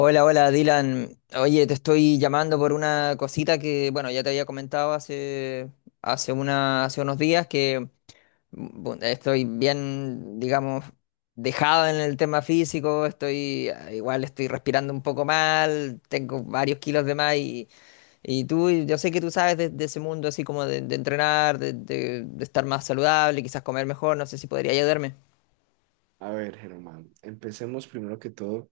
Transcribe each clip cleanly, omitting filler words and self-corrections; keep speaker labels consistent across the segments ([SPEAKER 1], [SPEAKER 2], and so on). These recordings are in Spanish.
[SPEAKER 1] Hola, hola Dylan. Oye, te estoy llamando por una cosita que, bueno, ya te había comentado hace unos días que estoy bien, digamos, dejado en el tema físico, igual estoy respirando un poco mal, tengo varios kilos de más y tú, yo sé que tú sabes de ese mundo así como de entrenar, de estar más saludable, quizás comer mejor, no sé si podría ayudarme.
[SPEAKER 2] A ver, Germán, empecemos primero que todo.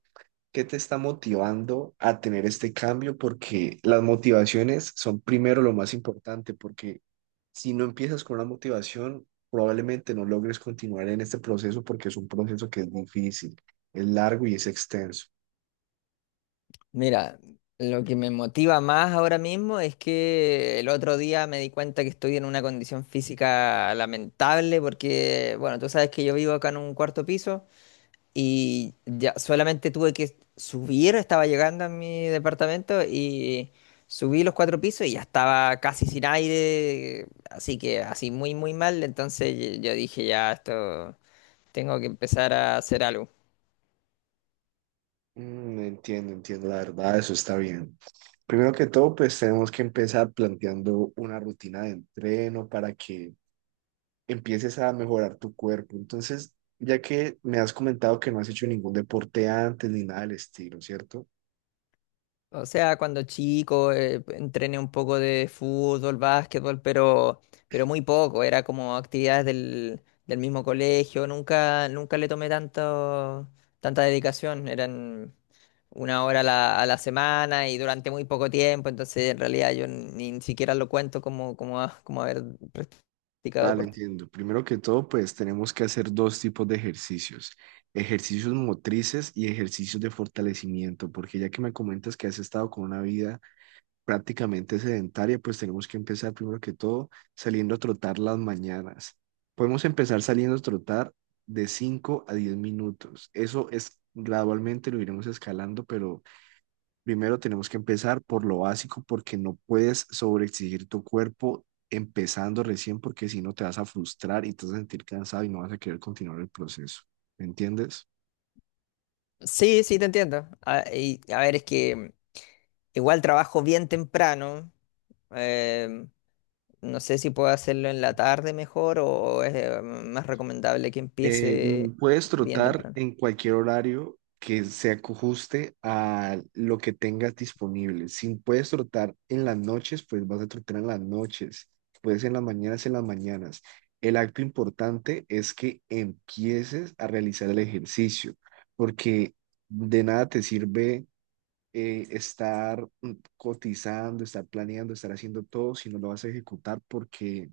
[SPEAKER 2] ¿Qué te está motivando a tener este cambio? Porque las motivaciones son primero lo más importante, porque si no empiezas con una motivación, probablemente no logres continuar en este proceso porque es un proceso que es difícil, es largo y es extenso.
[SPEAKER 1] Mira, lo que me motiva más ahora mismo es que el otro día me di cuenta que estoy en una condición física lamentable porque, bueno, tú sabes que yo vivo acá en un cuarto piso y ya solamente tuve que subir, estaba llegando a mi departamento y subí los cuatro pisos y ya estaba casi sin aire, así que así muy, muy mal, entonces yo dije, ya, esto tengo que empezar a hacer algo.
[SPEAKER 2] Mm, entiendo, entiendo, la verdad, eso está bien. Primero que todo, pues tenemos que empezar planteando una rutina de entreno para que empieces a mejorar tu cuerpo. Entonces, ya que me has comentado que no has hecho ningún deporte antes ni nada del estilo, ¿cierto?
[SPEAKER 1] O sea, cuando chico entrené un poco de fútbol, básquetbol, pero muy poco. Era como actividades del mismo colegio. Nunca, nunca le tomé tanta dedicación. Eran una hora a la semana y durante muy poco tiempo. Entonces, en realidad, yo ni siquiera lo cuento como haber practicado
[SPEAKER 2] Vale,
[SPEAKER 1] deporte.
[SPEAKER 2] entiendo. Primero que todo, pues tenemos que hacer dos tipos de ejercicios, ejercicios motrices y ejercicios de fortalecimiento, porque ya que me comentas que has estado con una vida prácticamente sedentaria, pues tenemos que empezar primero que todo saliendo a trotar las mañanas. Podemos empezar saliendo a trotar de 5 a 10 minutos. Eso es gradualmente lo iremos escalando, pero primero tenemos que empezar por lo básico porque no puedes sobreexigir tu cuerpo empezando recién porque si no te vas a frustrar y te vas a sentir cansado y no vas a querer continuar el proceso. ¿Me entiendes?
[SPEAKER 1] Sí, sí, te entiendo. A ver, es que igual trabajo bien temprano. eh, no sé si puedo hacerlo en la tarde mejor o es más recomendable que empiece
[SPEAKER 2] Puedes
[SPEAKER 1] bien
[SPEAKER 2] trotar
[SPEAKER 1] temprano.
[SPEAKER 2] en cualquier horario que se ajuste a lo que tengas disponible. Si puedes trotar en las noches, pues vas a trotar en las noches. Puedes en las mañanas, en las mañanas. El acto importante es que empieces a realizar el ejercicio, porque de nada te sirve estar cotizando, estar planeando, estar haciendo todo, si no lo vas a ejecutar, porque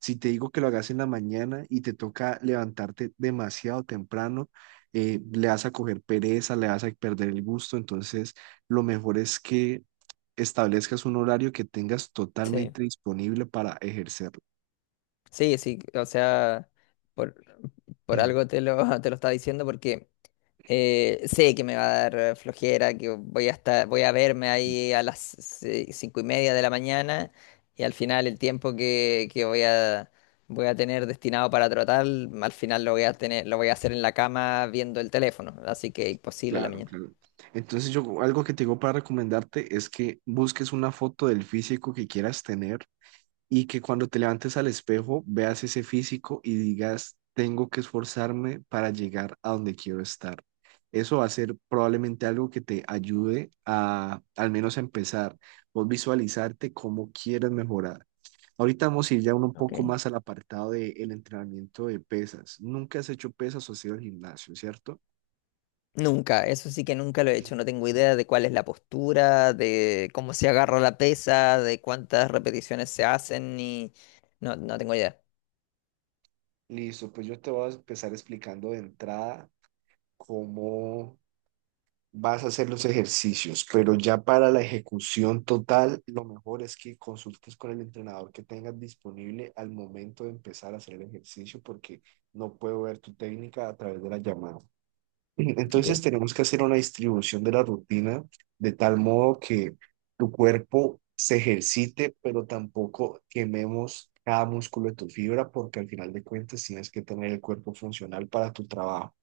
[SPEAKER 2] si te digo que lo hagas en la mañana y te toca levantarte demasiado temprano, le vas a coger pereza, le vas a perder el gusto, entonces lo mejor es que establezcas un horario que tengas
[SPEAKER 1] Sí,
[SPEAKER 2] totalmente disponible para ejercerlo.
[SPEAKER 1] sí, sí. O sea, por, por
[SPEAKER 2] Mm.
[SPEAKER 1] algo te lo, te lo estaba diciendo porque. Sé que me va a dar flojera, que voy a verme ahí a las 5:30 de la mañana y al final el tiempo que voy a tener destinado para trotar, al final lo voy a hacer en la cama viendo el teléfono, así que imposible en la
[SPEAKER 2] Claro,
[SPEAKER 1] mañana.
[SPEAKER 2] claro. Entonces yo algo que te digo para recomendarte es que busques una foto del físico que quieras tener y que cuando te levantes al espejo veas ese físico y digas, tengo que esforzarme para llegar a donde quiero estar. Eso va a ser probablemente algo que te ayude a al menos a empezar, vos visualizarte cómo quieres mejorar. Ahorita vamos a ir ya uno un
[SPEAKER 1] Ok.
[SPEAKER 2] poco más al apartado del entrenamiento de pesas. Nunca has hecho pesas o has ido al gimnasio, ¿cierto?
[SPEAKER 1] Nunca, eso sí que nunca lo he hecho, no tengo idea de cuál es la postura, de cómo se agarra la pesa, de cuántas repeticiones se hacen, ni. No, no tengo idea.
[SPEAKER 2] Listo, pues yo te voy a empezar explicando de entrada cómo vas a hacer los ejercicios, pero ya para la ejecución total, lo mejor es que consultes con el entrenador que tengas disponible al momento de empezar a hacer el ejercicio, porque no puedo ver tu técnica a través de la llamada. Entonces
[SPEAKER 1] Ok.
[SPEAKER 2] tenemos que hacer una distribución de la rutina de tal modo que tu cuerpo se ejercite, pero tampoco quememos cada músculo de tu fibra, porque al final de cuentas tienes que tener el cuerpo funcional para tu trabajo.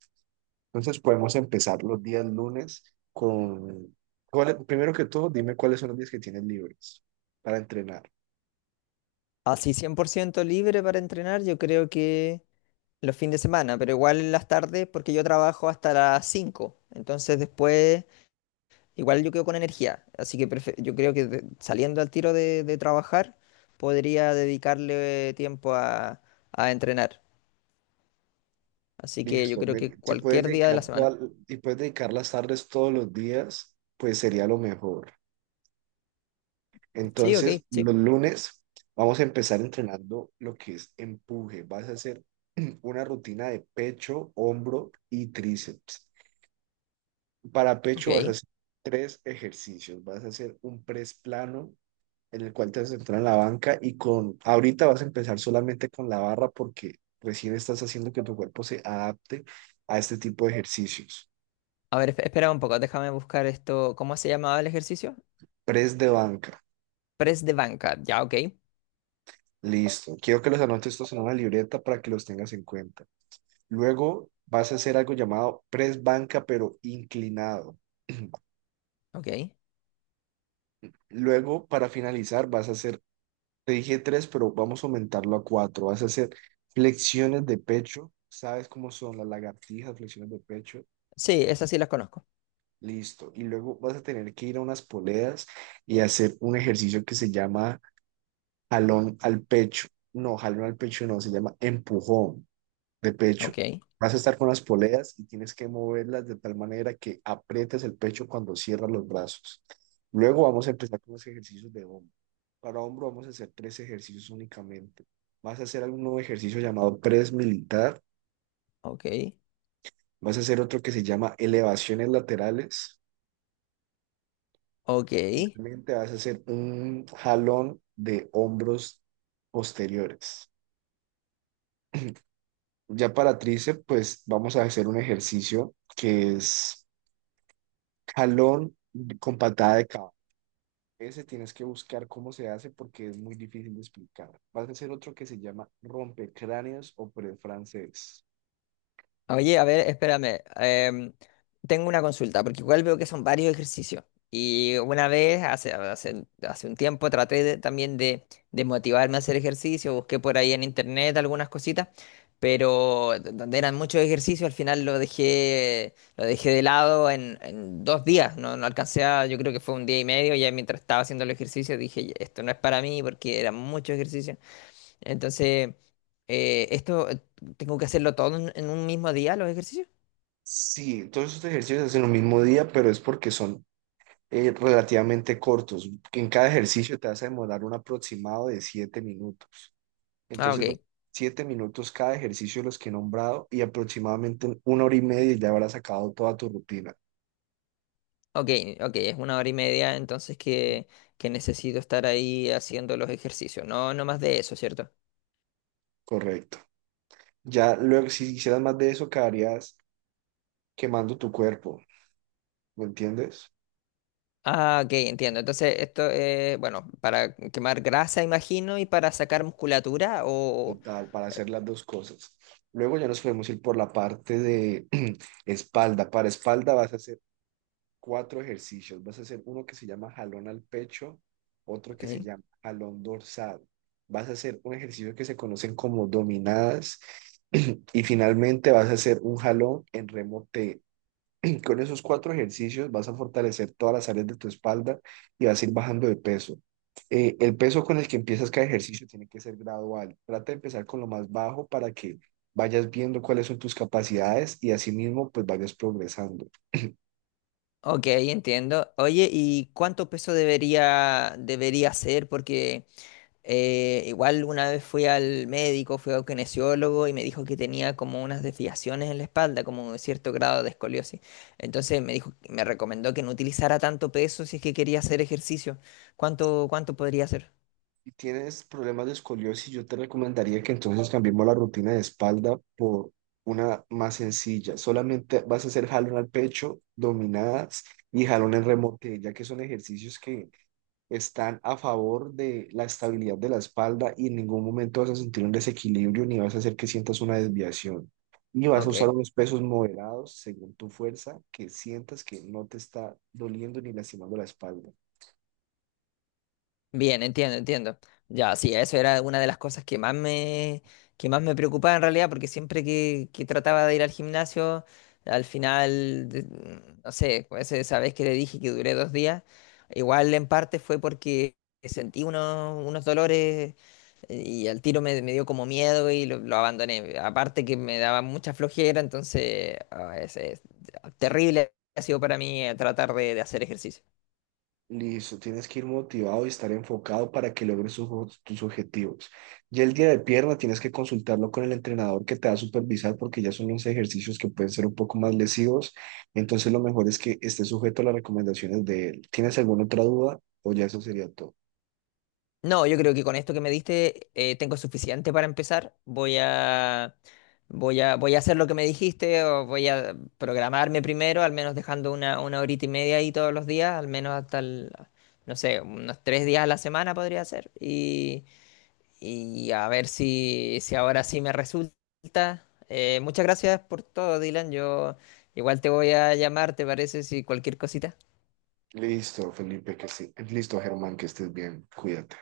[SPEAKER 2] Entonces podemos empezar los días lunes con, primero que todo, dime cuáles son los días que tienes libres para entrenar.
[SPEAKER 1] Así 100% libre para entrenar, yo creo que los fines de semana, pero igual en las tardes, porque yo trabajo hasta las 5. Entonces después igual yo quedo con energía, así que yo creo que saliendo al tiro de trabajar podría dedicarle tiempo a entrenar, así que yo
[SPEAKER 2] Listo.
[SPEAKER 1] creo que cualquier día de la semana.
[SPEAKER 2] Si puedes dedicar las tardes todos los días, pues sería lo mejor.
[SPEAKER 1] Sí, ok,
[SPEAKER 2] Entonces,
[SPEAKER 1] sí,
[SPEAKER 2] los lunes vamos a empezar entrenando lo que es empuje. Vas a hacer una rutina de pecho, hombro y tríceps. Para pecho vas a
[SPEAKER 1] ok.
[SPEAKER 2] hacer tres ejercicios. Vas a hacer un press plano en el cual te vas a centrar en la banca y con, ahorita vas a empezar solamente con la barra porque recién estás haciendo que tu cuerpo se adapte a este tipo de ejercicios.
[SPEAKER 1] A ver, espera un poco, déjame buscar esto, ¿cómo se llamaba el ejercicio?
[SPEAKER 2] Press de banca,
[SPEAKER 1] Press de banca, ya, ok,
[SPEAKER 2] listo. Quiero que los anotes estos en una libreta para que los tengas en cuenta. Luego vas a hacer algo llamado press banca, pero inclinado.
[SPEAKER 1] ok.
[SPEAKER 2] Luego, para finalizar, vas a hacer, te dije tres, pero vamos a aumentarlo a cuatro. Vas a hacer flexiones de pecho. ¿Sabes cómo son las lagartijas, flexiones de pecho?
[SPEAKER 1] Sí, esas sí las conozco,
[SPEAKER 2] Listo. Y luego vas a tener que ir a unas poleas y hacer un ejercicio que se llama jalón al pecho. No, jalón al pecho no, se llama empujón de pecho.
[SPEAKER 1] ok,
[SPEAKER 2] Vas a estar con las poleas y tienes que moverlas de tal manera que aprietes el pecho cuando cierras los brazos. Luego vamos a empezar con los ejercicios de hombro. Para hombro vamos a hacer tres ejercicios únicamente. Vas a hacer algún nuevo ejercicio llamado press militar.
[SPEAKER 1] ok.
[SPEAKER 2] Vas a hacer otro que se llama elevaciones laterales.
[SPEAKER 1] Ok.
[SPEAKER 2] Finalmente vas a hacer un jalón de hombros posteriores. Ya para tríceps, pues vamos a hacer un ejercicio que es jalón con patada de cabo. Ese tienes que buscar cómo se hace porque es muy difícil de explicar. Vas a hacer otro que se llama rompecráneos o pre francés.
[SPEAKER 1] Oye, a ver, espérame. Tengo una consulta, porque igual veo que son varios ejercicios. Y una vez, hace un tiempo, traté también de motivarme a hacer ejercicio. Busqué por ahí en internet algunas cositas, pero donde eran muchos ejercicios, al final lo dejé de lado en 2 días. No, no alcancé a, yo creo que fue un día y medio. Ya mientras estaba haciendo el ejercicio, dije, esto no es para mí porque eran muchos ejercicios. Entonces. ¿Esto tengo que hacerlo todo en un mismo día, los ejercicios?
[SPEAKER 2] Sí, todos estos ejercicios se hacen el mismo día, pero es porque son relativamente cortos. En cada ejercicio te vas a demorar un aproximado de 7 minutos.
[SPEAKER 1] Ah,
[SPEAKER 2] Entonces, los
[SPEAKER 1] ok,
[SPEAKER 2] 7 minutos cada ejercicio de los que he nombrado y aproximadamente en una hora y media ya habrás sacado toda tu rutina.
[SPEAKER 1] ok, ok, es una hora y media, entonces que necesito estar ahí haciendo los ejercicios, no, no más de eso, ¿cierto?
[SPEAKER 2] Correcto. Ya luego, si hicieras más de eso, quedarías quemando tu cuerpo, ¿me entiendes?
[SPEAKER 1] Ah, ok, entiendo. Entonces, esto es, bueno, para quemar grasa, imagino, y para sacar musculatura, o.
[SPEAKER 2] Total, para hacer las dos cosas. Luego ya nos podemos ir por la parte de espalda. Para espalda vas a hacer cuatro ejercicios. Vas a hacer uno que se llama jalón al pecho, otro
[SPEAKER 1] Ok,
[SPEAKER 2] que se llama jalón dorsal. Vas a hacer un ejercicio que se conocen como dominadas y finalmente vas a hacer un jalón en remo T. Con esos cuatro ejercicios vas a fortalecer todas las áreas de tu espalda y vas a ir bajando de peso. El peso con el que empiezas cada ejercicio tiene que ser gradual. Trata de empezar con lo más bajo para que vayas viendo cuáles son tus capacidades y asimismo pues vayas progresando.
[SPEAKER 1] ok, entiendo. Oye, ¿y cuánto peso debería ser? Porque. Igual una vez fui al médico, fui a un kinesiólogo y me dijo que tenía como unas desviaciones en la espalda, como un cierto grado de escoliosis. Entonces me dijo, me recomendó que no utilizara tanto peso si es que quería hacer ejercicio. ¿Cuánto podría hacer?
[SPEAKER 2] Si tienes problemas de escoliosis, yo te recomendaría que entonces cambiemos la rutina de espalda por una más sencilla. Solamente vas a hacer jalón al pecho, dominadas y jalón en remote, ya que son ejercicios que están a favor de la estabilidad de la espalda y en ningún momento vas a sentir un desequilibrio ni vas a hacer que sientas una desviación. Y vas a
[SPEAKER 1] Ok.
[SPEAKER 2] usar unos pesos moderados según tu fuerza, que sientas que no te está doliendo ni lastimando la espalda.
[SPEAKER 1] Bien, entiendo, entiendo. Ya, sí, eso era una de las cosas que más me preocupaba en realidad, porque siempre que trataba de ir al gimnasio, al final, no sé, pues, esa vez que le dije que duré 2 días, igual en parte fue porque sentí unos dolores y al tiro me dio como miedo y lo abandoné. Aparte que me daba mucha flojera, entonces es terrible ha sido para mí tratar de hacer ejercicio.
[SPEAKER 2] Listo, tienes que ir motivado y estar enfocado para que logres tus objetivos. Y el día de pierna tienes que consultarlo con el entrenador que te va a supervisar porque ya son unos ejercicios que pueden ser un poco más lesivos. Entonces lo mejor es que estés sujeto a las recomendaciones de él. ¿Tienes alguna otra duda o ya eso sería todo?
[SPEAKER 1] No, yo creo que con esto que me diste tengo suficiente para empezar. Voy a hacer lo que me dijiste o voy a programarme primero, al menos dejando una horita y media ahí todos los días, al menos hasta el, no sé, unos 3 días a la semana podría ser. Y a ver si ahora sí me resulta. Muchas gracias por todo, Dylan. Yo igual te voy a llamar, ¿te parece? Si cualquier cosita.
[SPEAKER 2] Listo, Felipe, que sí. Listo, Germán, que estés bien. Cuídate.